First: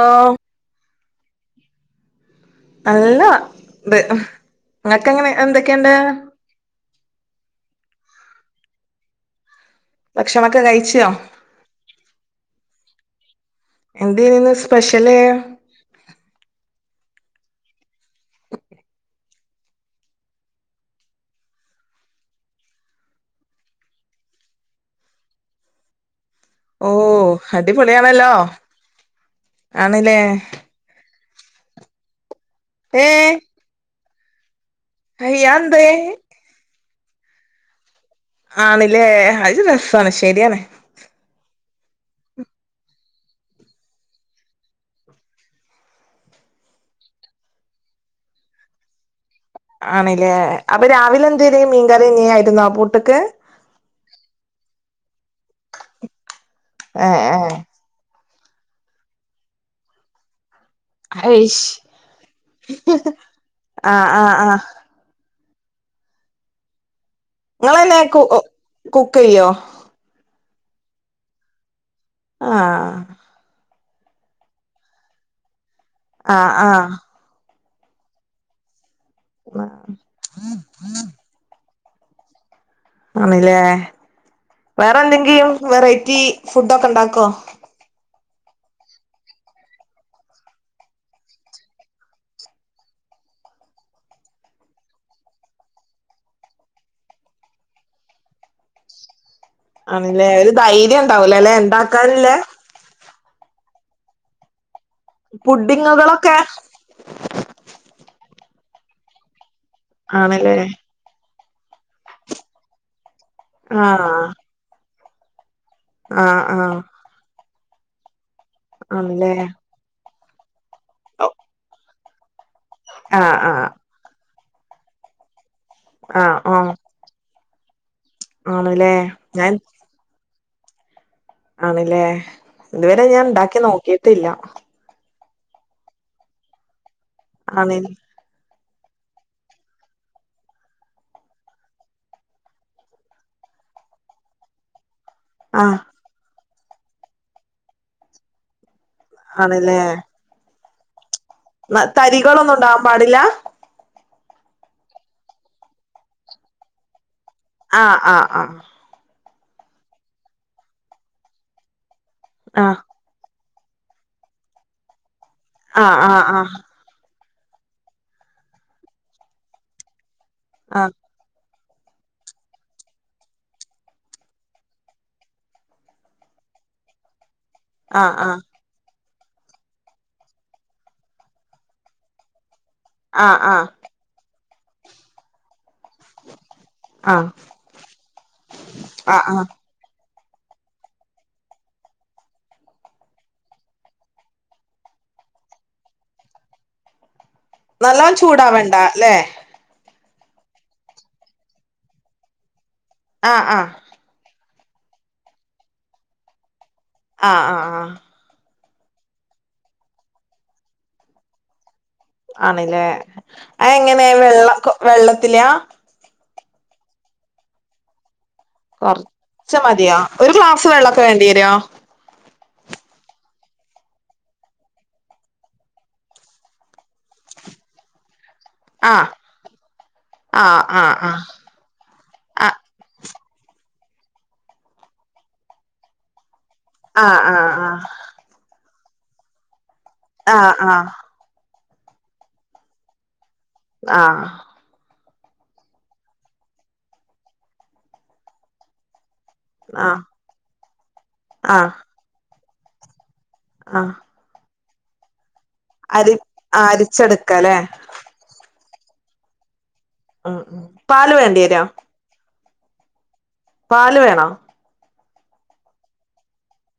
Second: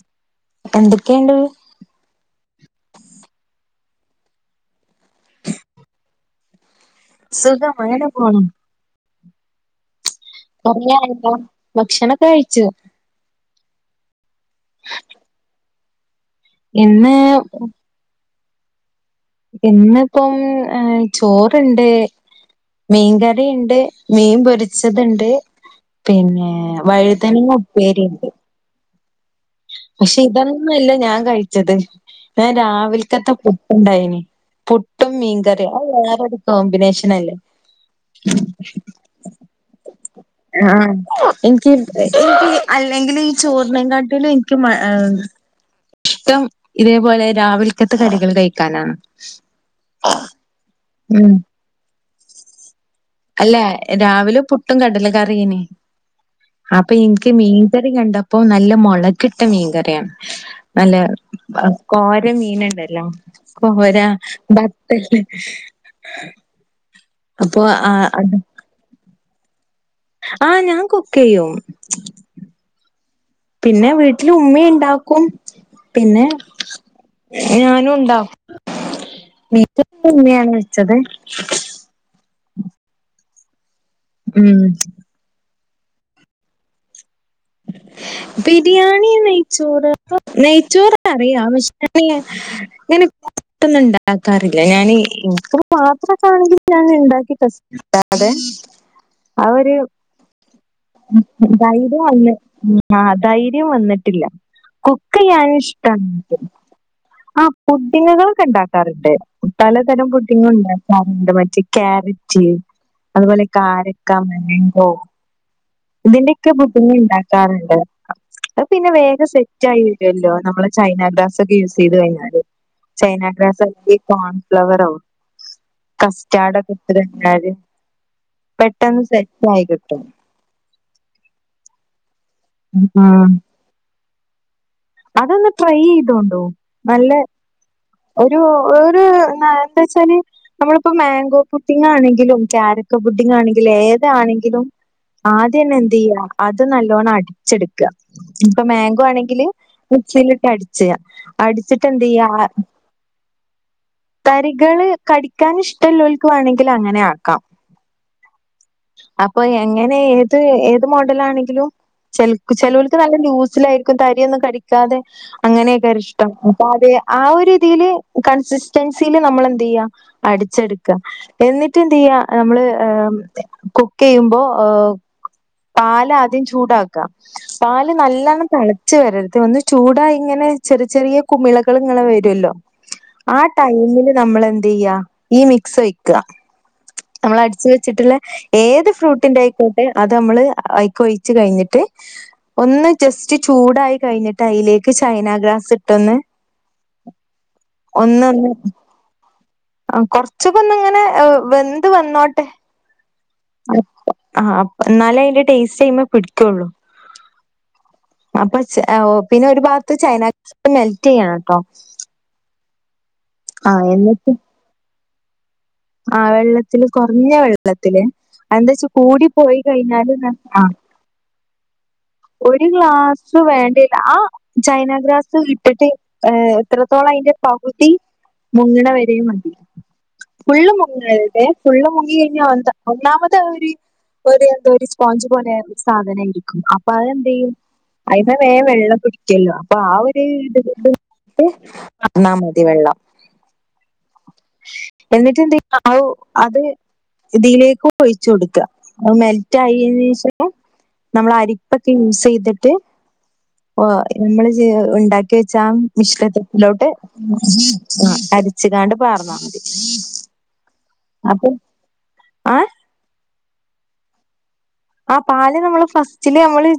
ആഹ് എന്തൊക്കെയുണ്ട് നല്ല ഇത് ഇങ്ങക്ക് എങ്ങനെ എന്തൊക്കെയ്ണ്ട്? സുഖമായി എടെ പോണം. ഭക്ഷണൊക്കെ കൊറല്ല കഴിച്ചോ ഭക്ഷണൊക്കെ കഴിച്ചു. എന്തിനെന്ന് സ്പെഷ്യല്? ഇന്ന്. [unintelligible] ഇന്നിപ്പം ചോറുണ്ട്. മീൻകറിണ്ട്, മീൻ പൊരിച്ചത്ണ്ട് പിന്നെ. ഓ വഴുതനങ്ങ ഉപ്പേരിണ്ട്. അടിപൊളിയാണല്ലോ ആണില്ലേ പക്ഷെ ഇതൊന്നുംല്ല ഞാൻ കഴിച്ചത് ഞാൻ ഏ രാവിലത്തത്തെ പുട്ടുണ്ടായിന്. പുട്ടും മീൻകറി അയ്യന്തേ അത് വേറോരു കോമ്പിനേഷനല്ലേ. ആണില്ലേ അ രസാണ് ശരിയാണ്. ആഹ്. എനിക്ക്, എനിക്ക് അല്ലെങ്കിലും ഈ ചോറിനെ കാട്ടിലും എനിക്ക് മ ഇഷ്ടം ഇതേപോലെ രാവിലതത്തെ കറികള് കഴിക്കാനാ. ആണല്ലേ അപ്പൊ രാവിലെ എന്തേലും മീൻകറി തന്നെ ആയിരുന്നോ ആ പൂട്ട്ക്ക്. അല്ല രാവിലെ പുട്ടും കടല കറിയനെ അപ്പൊ ഏ എനിക്ക് മീൻ. ഏ മീൻകറി കണ്ടപ്പോ നല്ല മുളകിട്ട മീൻകറിയാണ്. നല്ല അയ്ശ് കോര മീന്ണ്ടല്ലോ ആ കോര. ആ ആ [unintelligible] അപ്പൊ ആ നിങ്ങളെല്ല കു അത് കുക്കെയ്യോ? ആഹ് ഞാൻ കുക്കെയ്യും. ആഹ്. പിന്നെ വീട്ടില് ഉമ്മെണ്ടാക്കും പിന്നെ. ആ ആ ഞാനും ഉണ്ടാക്കും മീൻ കറി ഉമ്മയാണ് വച്ചത്. ആണല്ലേ ഉം വേറെ എന്തെങ്കിലും വെറൈറ്റി ഫുഡക്കെ ഉണ്ടാക്കോ? ബിരിയാണി നെയ്ച്ചോറ്, നെയ്ച്ചോറ് അറിയാം [unintelligible] ഞാന് പെട്ടന്ന് ഉണ്ടാക്കാറില്ല ഞാന് ഇത്ര മാത്രക്കണെങ്കിലും ഞാന്ണ്ടാക്കിട്ട്. [unintelligible] ആ ഒരു. ആണല്ലേ ഒരു ധൈര്യണ്ടാവൂലല്ലെ ഇണ്ടാക്കാറില്ലേ. ആഹ് ധൈര്യം വന്നിട്ടില്ല കുക്കെയ്യാനിഷ്ട പുഡിങ്ങുകളൊക്കെ ആഹ്. പുഡിങ് കൾക്കെ ഉണ്ടാക്കാറുണ്ട് പലതരം പുഡിങ് ആണല്ലേ ഉണ്ടാ റണ്ട് മറ്റേ ക്യാരറ്റ് അതുപോലെ ആഹ് കാരക്ക മാങ്കോ. ആഹ് ഇതിന്റെക്കെ ആഹ് പുഡിങ് ഉണ്ടാക്കാറുണ്ട് അ പിന്നെ വേഗം ആണല്ലേ സെറ്റ് ആയി വരുല്ലോ നമ്മള്. ചൈനാഗ്രാസക്കെ യൂസ് ചെയ്ത് കഴിഞ്ഞാല് ആഹ് ചൈനാഗ്രാസ് ആഹ് ഈ കോൺഫ്ലവർ ആവും. ആഹ് ആഹ് കസ്റ്റാടൊക്കെ ഇട്ടാല് ആണല്ലേ പെട്ടെന്ന് സെറ്റ് ഞാൻ ആയി കിട്ടും. ട്ടും. ആണല്ലേ ഇതുവരെ ഞാൻ ഉം ഉണ്ടാക്കി നോക്കിട്ടില്ല. അതൊന്ന് ട്രൈ ചെയ്തോളു നല്ല. ആണ്. ഒരു, ഒരു എന്താച്ചാല്. നമ്മളിപ്പോ മാങ്കോ പുഡിങ് ആണെങ്കിലും ക്യാരറ്റ് പുഡിങ്ങാണെങ്കിലും ഏതാണെങ്കിലും. ആദ്യന്നെ ആഹ് എന്ത് യ്യ അത് നല്ലോണ്ണം അടിച്ചെടുക്ക. ഇപ്പൊ മാംഗോ ആണെങ്കില് ആണല്ലേ മിക്സിയിലിട്ട് അടിച്ച അടിച്ചിട്ട് എന്ത് ചെയ്യ. തരികളൊന്നും ഉണ്ടാവാൻ പാടില്ല. തരികള് കടിക്കാൻ ഇഷ്ടല്ലോൽക്ക് വേണങ്കിൽ അങ്ങനെ ആക്കാം. ആഹ് ആഹ് ആഹ് അപ്പൊ എങ്ങനെ ഏത് ഏത് മോഡല ആണെങ്കിലും ചെൽക്ക് ആഹ് ചെലോൽ നല്ല ലൂസിലായിരിക്കും തട്യന്നും തടിക്കാതെ അങ്ങനെയൊക്കെ ആഹ് ഇഷ്ടം ആഹ് അപ്പ അത് ആഹ് ഒര് തില് കൺസിറ്റൻസില് നമ്മള് എന്തിയ്യാ ആഹ് അടിച്ചെടുക്ക എന്നിട്ട് എന്ത് ചെയ്യാ നമ്മള് കുക്ക് ചെയ്യുമ്പോ പാല് ആദ്യം ചൂടാക്ക പാല് ആഹ് ആഹ് ആഹ് നല്ലവണ്ണം തള ച്ച് വരരുത് ഒന്ന് ചൂടാ ഇങ്ങനെ ചെറിയ ചെറിയ കുമിളകൾ ഇങ്ങനെ വരുമല്ലോ ആഹ് ആ ആഹ് ആഹ് ടൈമില് നമ്മൾ എന്ത് ചെയ്യ ഈ മിക്സ് ഒയ് ക്ക ആഹ് നമ്മൾ അടിച്ച വെച്ചിട്ടുള്ള ഏത് ആഹ് ഫ്രൂട്ടിന്റെ ആഹ് ആയിക്കോട്ടെ അത് ത്ത് നമ്മള് ഐക്കൊഴിച്ച് കഴിഞ്ഞിട്ട് ഒന്ന് ജസ്റ്റ് ചൂടായി കഴിഞ്ഞിട്ട് അതിലേക്ക് ചൈനാ ഗ്രാസ് ഇട്ടൊന്ന് നല്ലോം ഒന്ന് ഒന്ന് ചൂടാവണ്ട അല്ലേ ആഹ് കൊർച്ചൊന്ന്ങ്ങനെ വെന്ത് വന്നോട്ടെ ആഹ് ആഹ് ആഹ് അഹ് എന്നാലേ അതിന്റെ ടേസ്റ്റ് ഐമേ പിടിക്കൊള്ളു ആഹ് ആഹ് ആഹ് അപ്പം ചെ ഒഹ് പിന്നെ ഒരു ഭാഗത്ത് ചൈന മെൽറ്റിയ്യണട്ടോ ആണ്ലേ അത് എങ്ങനെ വെള്ള കൊ വെള്ളത്തിലാ ആഹ് വെള്ളത്തില് കൊറഞ്ഞ വെള്ളത്തില് എന്താച്ച കൂടി കൊറച്ച് പോയി മതിയോ കഴിഞ്ഞാല് ഒരു ന്നഷ്ട്ടാ ഗ്ലാസ് വെള്ളൊക്കെ വേണ്ടി വരോ ഒരു ഗ്ലാസ് വേണ്ടേര്ല അഹ് ചൈനാഗ്രാസ് ഇട്ടിട്ട് എത്രത്തോളം അതിന്റെ പകുതി മുങ്ങ്ണെ ആഹ് വരെയും മതി ആഹ് ഫുള്ള് ആഹ് മുങ്ങര്തെ ഫുള്ള് മുങ്ങി കഴിഞ്ഞാ എന്താ ഒന്നാമത് ഒര് ഒര് എന്തോര് സ്പോഞ്ച് പോലെര്ന്ന സാധനായി അപ്പൊ ആഹ് ആഹ് അതെന്തിയ്യും ആഹ് ഐ മ്മേ വേം വെള്ളം പിടിക്കല്ലോ അപ്പ ആ ഒരു ഇത് കൊണ്ട് ആഹ് പാർന്നാ മതി വെള്ളം ആഹ് എന്നിട്ട് എന്തെ ആഹ് അവു അത് ഇതിലേക്ക് ഒഴിച്ചു കൊടുക്ക അത് മെൽ ആഹ് റ്റായേനേഷം നമ്മൾ ആഹ് അരിപ്പ ആഹ് ത്തിൻസീത്ട്ട് ആഹ് നമ്മള് ജെ ഉണ്ടാക്കി വെച്ച അരി ആഹ് ആമിശ്രിതത്തിലോട്ട് അരിച്ചെടുക്കല്ലേ അരച്ച്ങ്ങാണ്ട് പാർന്നാ മതി അഹ് പാല് അപ്പൊ വേണ്ടിര്യോ ആ പാല് വേണോ ആഹ് പാല് നമ്മള് ഫസ്റ്റില് നമ്മള്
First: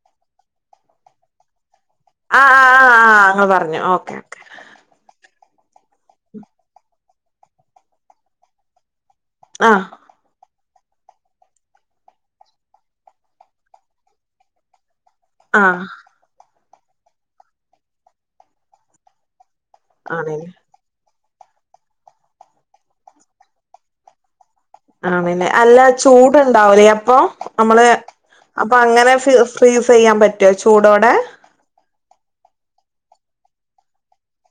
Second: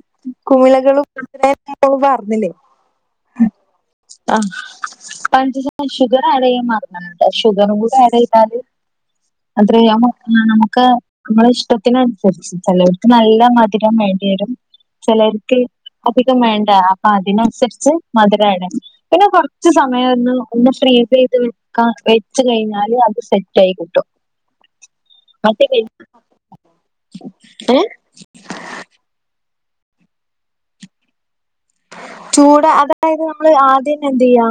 കുമിളകളും [unintelligible] ആഹ് പാർന്നിലെ ആഹ് ആഹ് ആഹ് ഇങ്ങള് പറഞ്ഞു ഓക്കെ ഉം ഓക്കെ ആഹ് [unintelligible] ഷുഗറ് ആഡിയ്യാൻ മറന്നിട്ടുണ്ട് ഷുഗറും കൂടെ ആഡ് ചെയ്താല് ആഹ് [unintelligible] നമുക്ക് നമ്മള് ഇഷ്ടത്തിന് അനുസരിച്ച് ചെലര്ക്ക് നല്ല മധുരം വേണ്ടി വരും ചെലര്ക്ക് ആഹ് ഒപ്പിക്കം വേണ്ട അപ്പ അതിനനുസരിച്ച് മധുരം ആഡിയ്യണം പിന്നെ കൊറച്ച് സമയൊന്ന് ആണ്ല്ലേ ഒന്ന് ഫ്രീസ് ചെയ്ത് വെക്ക വെച്ച് കഴിഞ്ഞാല് അത് സെറ്റായി കിട്ടും ആണല്ലെ മറ്റേ അല്ല ചൂട്ണ്ടാവുലേ അപ്പൊ നമ്മള് അപ്പ അങ്ങനെ ഫ്രി ഫ്രീസിയ്യാൻ പറ്റോ ചൂടോടെ ചൂട അതായത് നമ്മള് ആദ്യന്നെ എന്തിയ്യാ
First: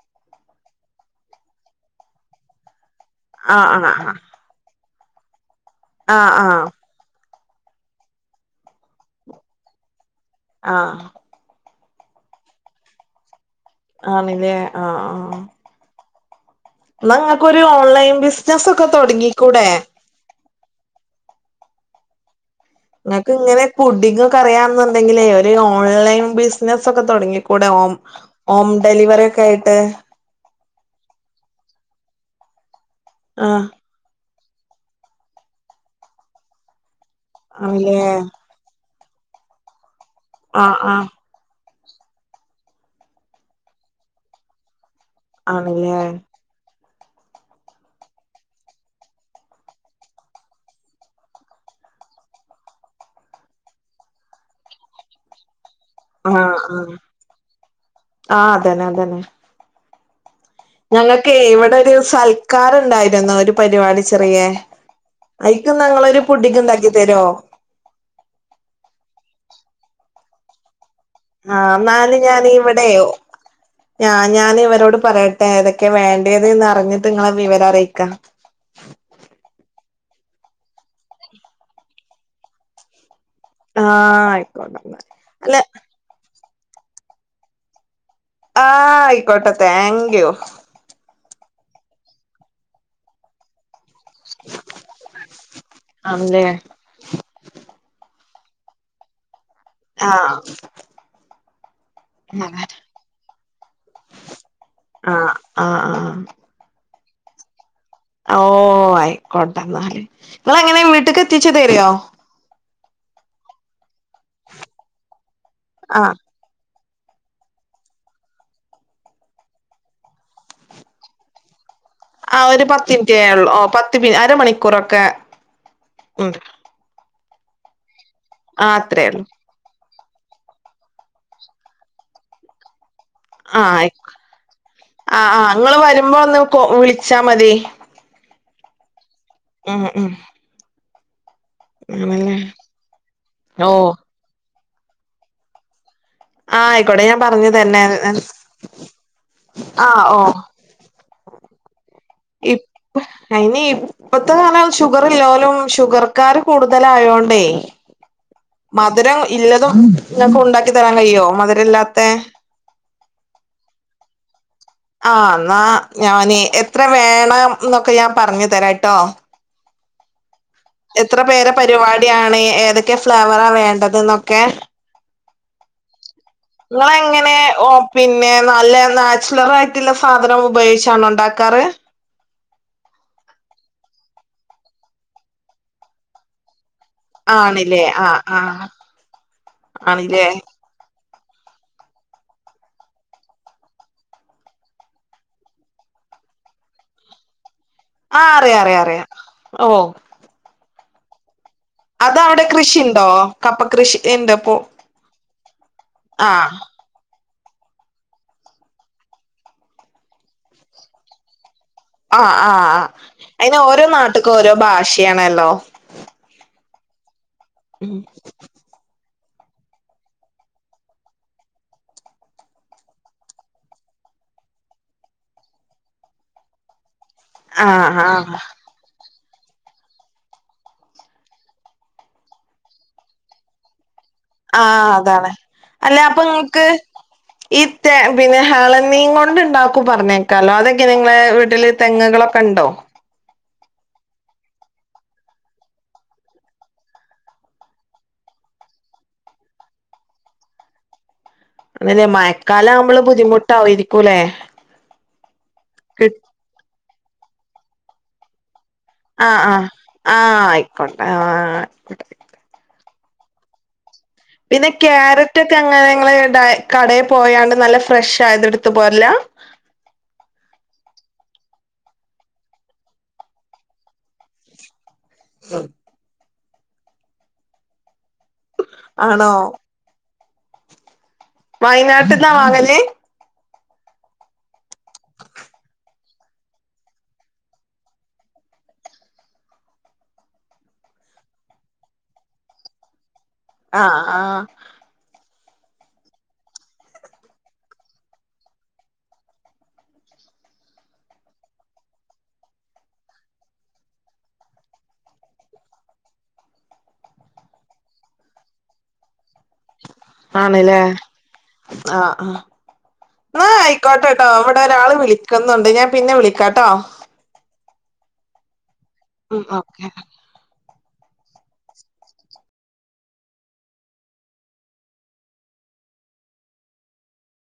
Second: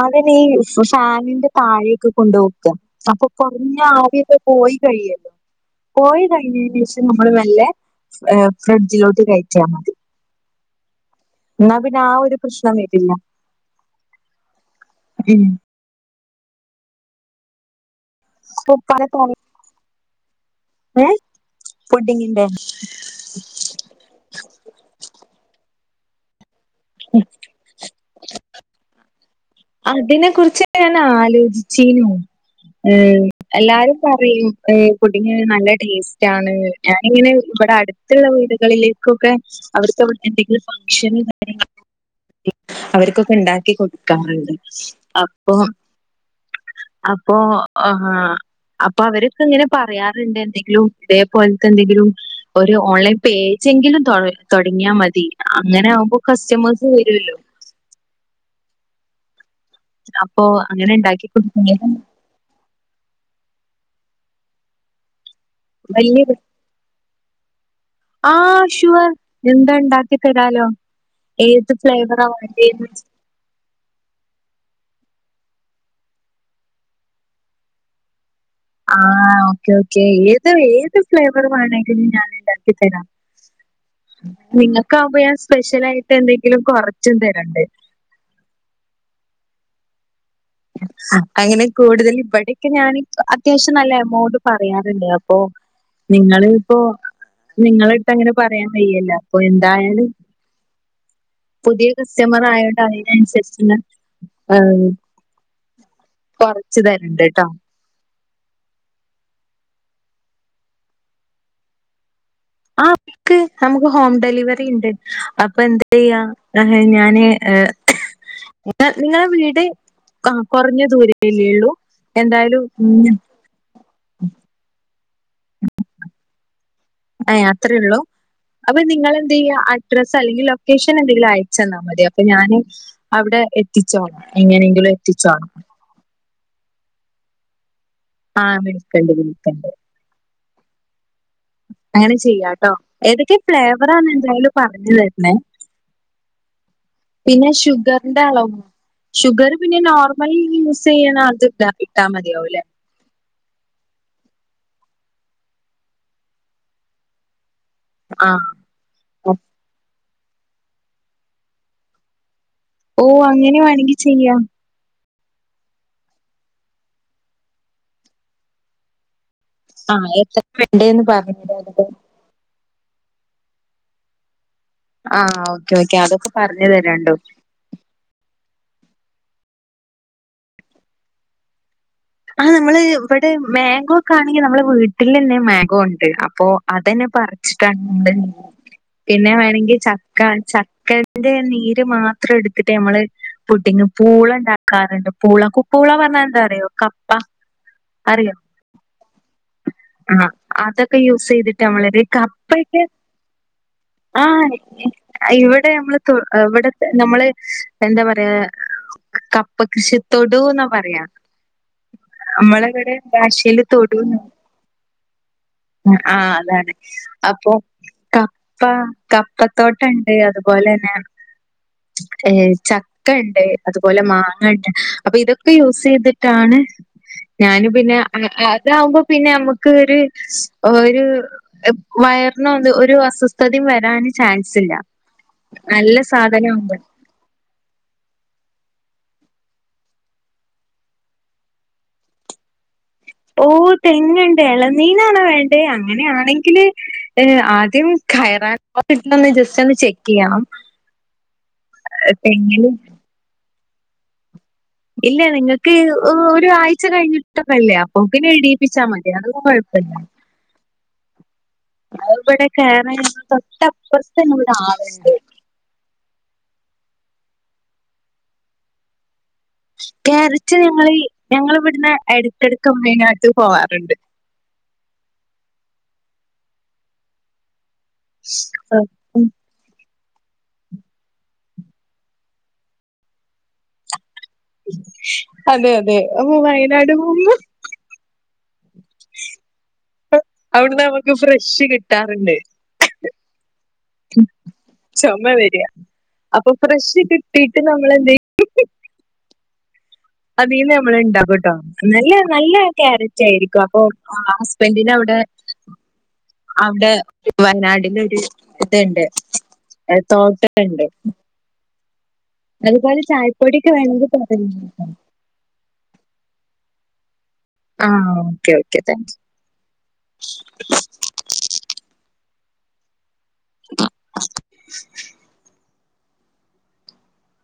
അതന്നെ ഈ ഫാനിന്റെ താഴേക്ക് കൊണ്ട് വെക്കാ അപ്പം ആഹ് കൊർഞ്ഞ ആഹ് ആവ്യൊക്കെ പോയി കഴിയല്ലോ ആഹ് പോയി ആഹ് ആഹ് കഴിഞ്ഞേനേഷം നമ്മള് മെല്ലെ ഫ്രിഡ്ജിലോട്ട് കയറ്റ്യാ മതി ആഹ് ഇന്നാ പിന്നെ ആ ഒരു പ്രശ്നം വരില്ല ആണിലെ ആഹ് ആഹ് ഉം ഇന്നാ ഇങ്ങക്കൊരു ഓൺലൈൻ ബിസിനസൊക്കെ തൊടങ്ങിക്കൂടെ ഏഹ് പുഡിങ്ങിന്റെ ഇങ്ങക്ക് ഇങ്ങനെ പുഡിങ്ങൊക്ക അറിയാന്നുണ്ടെങ്കിലേ ഒരു ഓൺലൈൻ ബിസ് നസൊക്കെ തൊടങ്ങി കൂടെ ഹോം ഹോം ഡെലിവറി ഒക്കെ ആയിട്ട് ഇതിനെ കുറിച്ച് ഞാൻ ആലോചിച്ചീനു ഉം ആഹ് എല്ലാരും പറയും ഏഹ് പുഡിങ്ങ് നല്ല ടേസ്റ്റാണ് ഞാനിങ്ങനെ ഇവിടെ ആണല്ലേ അടുത്തുള്ള വീടുകളിലേക്കൊക്കെ അവർക്കവിടെ എന്തെങ്കിലും ആഹ് ആഹ് ഫംഗ്ഷന് അവർക്കൊക്കെ ഉണ്ടാക്കി കൊടുക്കാറുണ്ട് ആണല്ലേ അപ്പോ ആഹ് അപ്പം അവരൊക്കെ ഇങ്ങനെ പറയാറുണ്ട് എന്തെങ്കിലും ഇതേപോലത്തെ എന്തെങ്കിലും ഒരു ഓൺലൈൻ പേജെങ്കിലും തൊടങ്ങിയാ മതി അങ്ങനെ ആവുമ്പം ആഹ് ആഹ് ആ അതന്നെ അതന്നെ അപ്പൊ അങ്ങനെ ഉണ്ടാക്കി ഞങ്ങക്കേ ഇവടെ കൊടുക്ക ഒരു സൽ ക്കാരണ്ടായിരുന്നു ഒരു പരിപാടി ചെറിയേ അയ്ക്ന്ന ഇങ്ങളൊരു വലിയ പുഡ്ഡ്ങ് ഇണ്ടാക്കി തരോ ആഹ് ഷുവർ എന്താ ഉണ്ടാക്കി തരാലോ ഏത് ആഹ് ഇന്നാല് ഫ്ലേവറാ ഞാന് വേണ്ടേന്ന് വെച്ച ഇവിടെയോ ഞാൻ ഞാന് ഇവരോട് പറയട്ടെ ഏതെക്കെ വേണ്ടേത് എന്ന് അറിഞ്ഞിട്ട് നിങ്ങളെ വിവരം അറിയിക്കാം ആഹ് ഓക്കേ ഓക്കേ ഏത് ഏത് ഫ്ലേവർ വേണമെങ്കിലും ഞാന് ഇണ്ടാക്കി തരാം ആഹ് ആയിക്കോട്ടെ എന്നാ നിങ്ങക്കാകുമ്പ ഞാൻ അല്ല സ്പെഷ്യലായിട്ട് എന്തെങ്കിലും കൊറച്ചും തരണ്ട് ആഹ് അയിക്കോട്ടെ താങ്ക്യു അങ്ങനെ കൂടുതല് ഇവിടെക്കെ ഞ്ഞാന് അത്യാവശ്യം നല്ല എമൌണ്ട് പറയാറുണ്ട് അപ്പൊ ആണല്ലേ നിങ്ങള് ഇപ്പോ നിങ്ങളട്ത്ത് അങ്ങനെ പറയാൻ വയ്യല്ല അപ്പൊ എന്തായാലും ആഹ് പുതിയ കസ്റ്റമർ അതെ ആയോണ്ട് അയിന അനുസരിച്ചുള്ള ആ ആഹ് ആഹ് അഹ് ആഹ് കൊറച്ച് തരണ്ട്ട്ടോ ഓഹ് അയിക്കോട്ടന്നാല് നിങ്ങെളെങ്ങനെ വീട്ടക്ക് എത്തിച്ചു തരോ ആഹ് വിളിക്ക് നമുക്ക് ഹോം ഡെലിവറിണ്ട് അപ്പൊ ആഹ് എന്തയ്യാ ഇങ്ങളെ ഞാന് നിങ്ങളെ വീട് കുറഞ്ഞ ദൂരല്ലേള്ളൂ ആഹ് ഒരു പത്ത്ൻറ്റ് ഒള്ളു ഓ പത്ത് മിനി അരമണിക്കൂറൊക്കെ ഉണ്ട് ആഹ് അത്രയ ഉള്ളൂ ആ അപ്പൊ അത്രേ ഉള്ളൂ നിങ്ങളെന്തയ്യാ അ ഡ്രസ്സ് അല്ലെങ്കിൽ ലൊക്കേഷൻ എന്തെങ്കിലും അയച്ചന്നാമതി അപ്പൊ ഞാന് അവിടെ എത്തിച്ചോള എങ്ങനെങ്കിലും എത്തിച്ചോണം ഇങ്ങള് വരുമ്പ ഒന്ന് കോൾ വിളിച്ചാ മതി ആഹ് വിളിക്കണ്ട് വിളിക്കണ്ട് ആഹ് ഉം. അങ്ങനെ ആണല്ലേ ചെയ്യാട്ടോ ഏതൊക്കെ ഓ ഫ്ലേവറാന്ന് എന്തായാലും പറഞ്ഞ് തര്ണെ. ആഹ് അയികൊ പിന്നെ ഷുഗറിന്റെ അളവും ഷുഗർ പിന്നെ ആഹ് ഓ നോർമൽ യൂസെയ്യ്ണെ അത് ട്ടാ മതിയാവും ല്ലേ. അയ്ന് ഇപ്പത്തെ കാലം ഷുഗറ്ല്ലോലും ഷുഗർക്കാര് കൂടുതല് ആയോണ്ടേ. ആഹ്. മധുരം ഇല്ലതും ഇങ്ങക്ക് ഉണ്ടാക്കി തരാൻ കഴിയോ മധുരല്ലാത്തെ. ഓഹ് അങ്ങനെ വേണെങ്കി ചെയ്യാ. ആഹ് ന്നാ ഞാൻ എത്ര വേണം ന്നൊക്കെ ഞാൻ പറഞ്ഞു തരാട്ടോ. ആഹ് എത് എത്ര പേരെ പരിപാടിയാണ് ഏതൊക്കെ ഫ്ലേവറാ വേണ്ടത് ന്നൊക്കെ. ആഹ് ഓക്കെ ഓക്കെ അതൊക്കെ പറഞ്ഞു തരാണ്ടോ ഇങ്ങളെങ്ങനെ ഓഹ് പിന്നെ നല്ല നാച്ചുറൽ ആയിട്ടുള്ള സാധനം ഉപയോഗിച്ചാണൊ ഉണ്ടാക്കാറ്? ആഹ് നമ്മള് ഇവടെ മാംഗോ ഒക്കെ ആണെങ്കി നമ്മളെ വീട്ടിലെന്നെ മാംഗോ ഉണ്ട്. അപ്പോ അതന്നെ പറിച്ചിട്ടാ ആണില്ലേ ആഹ് [unintelligible] ആഹ് പിന്നെ വേണെങ്കി ചക്ക ആണില്ലേ ചക്ക ന്റെ നീര് മാത്രം എടുത്തിട്ട് നമ്മള് പുഡിംങ് പൂള ണ്ടാക്കാറ്ണ്ട് പൂള കുപ്പൂള പറഞ്ഞാ എന്താറിയോ കപ്പ. ആഹ് അറിയോ അറിയാ അറിയാ അറിയാ ഓഹ് ആഹ് അതൊക്കെ യൂസെയ്ത് റ്റ് നമ്മളൊര് അതവിടെ കപ്പക്കെ കൃഷിണ്ടോ കപ്പ കൃഷി ഇണ്ട് പോ ആഹ് ഇവടെ നമ്മള് തൊ എഹ് ആഹ് ഇവടെ നമ്മള് എന്താ പറയാ കപ്പ കൃഷിത്തൊടു ന്നാ പറയാ. ആഹ് ആഹ് ആഹ്. നമ്മളവിടെ അയിന് ഭാഷയില് ഓരോ നാട്ട്ക്കും ഓരോ ഭാഷേണല്ലോ. ആഹ് അതാണ്. അപ്പൊ ക പ്പ കപ്പത്തോട്ടണ്ട് അതുപോലെന്നെ ഏഹ് ച ക്കണ്ട് അതുപോലെ മാങ്ങണ്ട് അപ്പൊ ഇതൊക്കെ യൂസ് ചെയ്തിട്ടാണ്. ഞാനു പിന്നെ ആഹ് അ ആഹ് അതാവുമ്പോ പിന്നെ നമ്മക്ക് ഒര് ഒരു വയറിനൊ ഒരു അസ്വസ്ഥതിം വരാന് ചാൻസ് ഇല്ല ആഹ് അതാണ്. അല്ല നല്ല അപ്പൊ ഇങ്ങക്ക് സാധനാവുമ്പോ ഈ തേ പിന്നെ ഹെളനീൻ കൊണ്ട് ഇണ്ടാക്കും പറഞ്ഞേക്കാലോ അതൊക്കെനെ ഇങ്ങളെ വീട്ടില് തെങ്ങുകളൊക്കെണ്ടോ? ഓഹ് തെങ്ങ് ണ്ട്. എളനീനാണോ വേണ്ടത് അങ്ങനെയാണെങ്കിൽ ഏഹ് ആദ്യം കയറാൻ ഹോസ്പിറ്റലൊന്ന് ജസ്റ്റ് ഒന്ന് ചെക്കെയ്യണം. ആണ് ലേ മഴക്കാലാവുമ്പളും ബുദ്ധിമുട്ടാവ്വേര്ക്കുലേ. ഇല്ല നിങ്ങക്ക് ഓ ഒരു ആഴ്ച കഴിഞ്ഞിട്ടൊക്കെ അല്ലേ അപ്പൊ പിന്നെ ഇടീപ്പിച്ചാ മതി. അതൊന്നും ആഹ് ആഹ് കുഴപ്പമില്ല ആഹ് ആയിക്കോട്ടെ ആഹ് ആയിക്കോട്ടെ. കേറ് തൊട്ട് അപ്പൊർ പിന്നെ ക്യാര റ്റൊക്കെ അങ്ങനെ ഇങ്ങള് ഡൈ കടേ പോയാണ്ട് നല്ല ഫ്രഷ് ആയത് ഇട്ത്ത് പോരലാ? ക്യാരറ്റ് ഞങ്ങളീ ഞങ്ങള് ഇവട്ന്ന് ഇടക്കെട്ക്ക് [unintelligible] നാട്ട് പോവാറുണ്ട്. ഉം ആണോ [unintelligible] വയനാട്ട്ന്നാ വാങ്ങല്? അതെ അതെ അപ്പൊ വയനാട് പോവുമ്പം [unintelligible] അവിടുന്ന് നമുക്ക് ഫ്രഷ് കിട്ടാറുണ്ട് ആഹ് ആഹ് ചുമ വരികാ അപ്പൊ ഫ്രഷ് കിട്ടീട്ട് നമ്മളെന്തു ചെയ്യും [unintelligible] അതീന്ന് നമ്മൾ ഉണ്ടാക്കും ട്ടോ നല്ല നല്ല ക്യാരറ്റ് ആയിരിക്കും അപ്പൊ ഹസ്ബന്റിന് അവിടെ [inaudible] അവ്ടെ വയനാടില് ഒരു ഇത്ണ്ട് ആണല്ലേ ആഹ് ആഹ് അതുപോലെ [unintelligible] ചായപ്പൊടിയൊക്കെ ആയിക്കോട്ടെ വേണമെങ്കിൽ കേട്ടോ ഇവിടെ പറഞ്ഞു ഒരാള് വിളിക്കുന്നുണ്ട് ഞാൻ പിന്നെ വിളിക്കാട്ടോ ആഹ് ഓക്കേ ഓക്കെ താങ്ക്സ് ഉം ഓക്കെ [inaudible] [inaudible]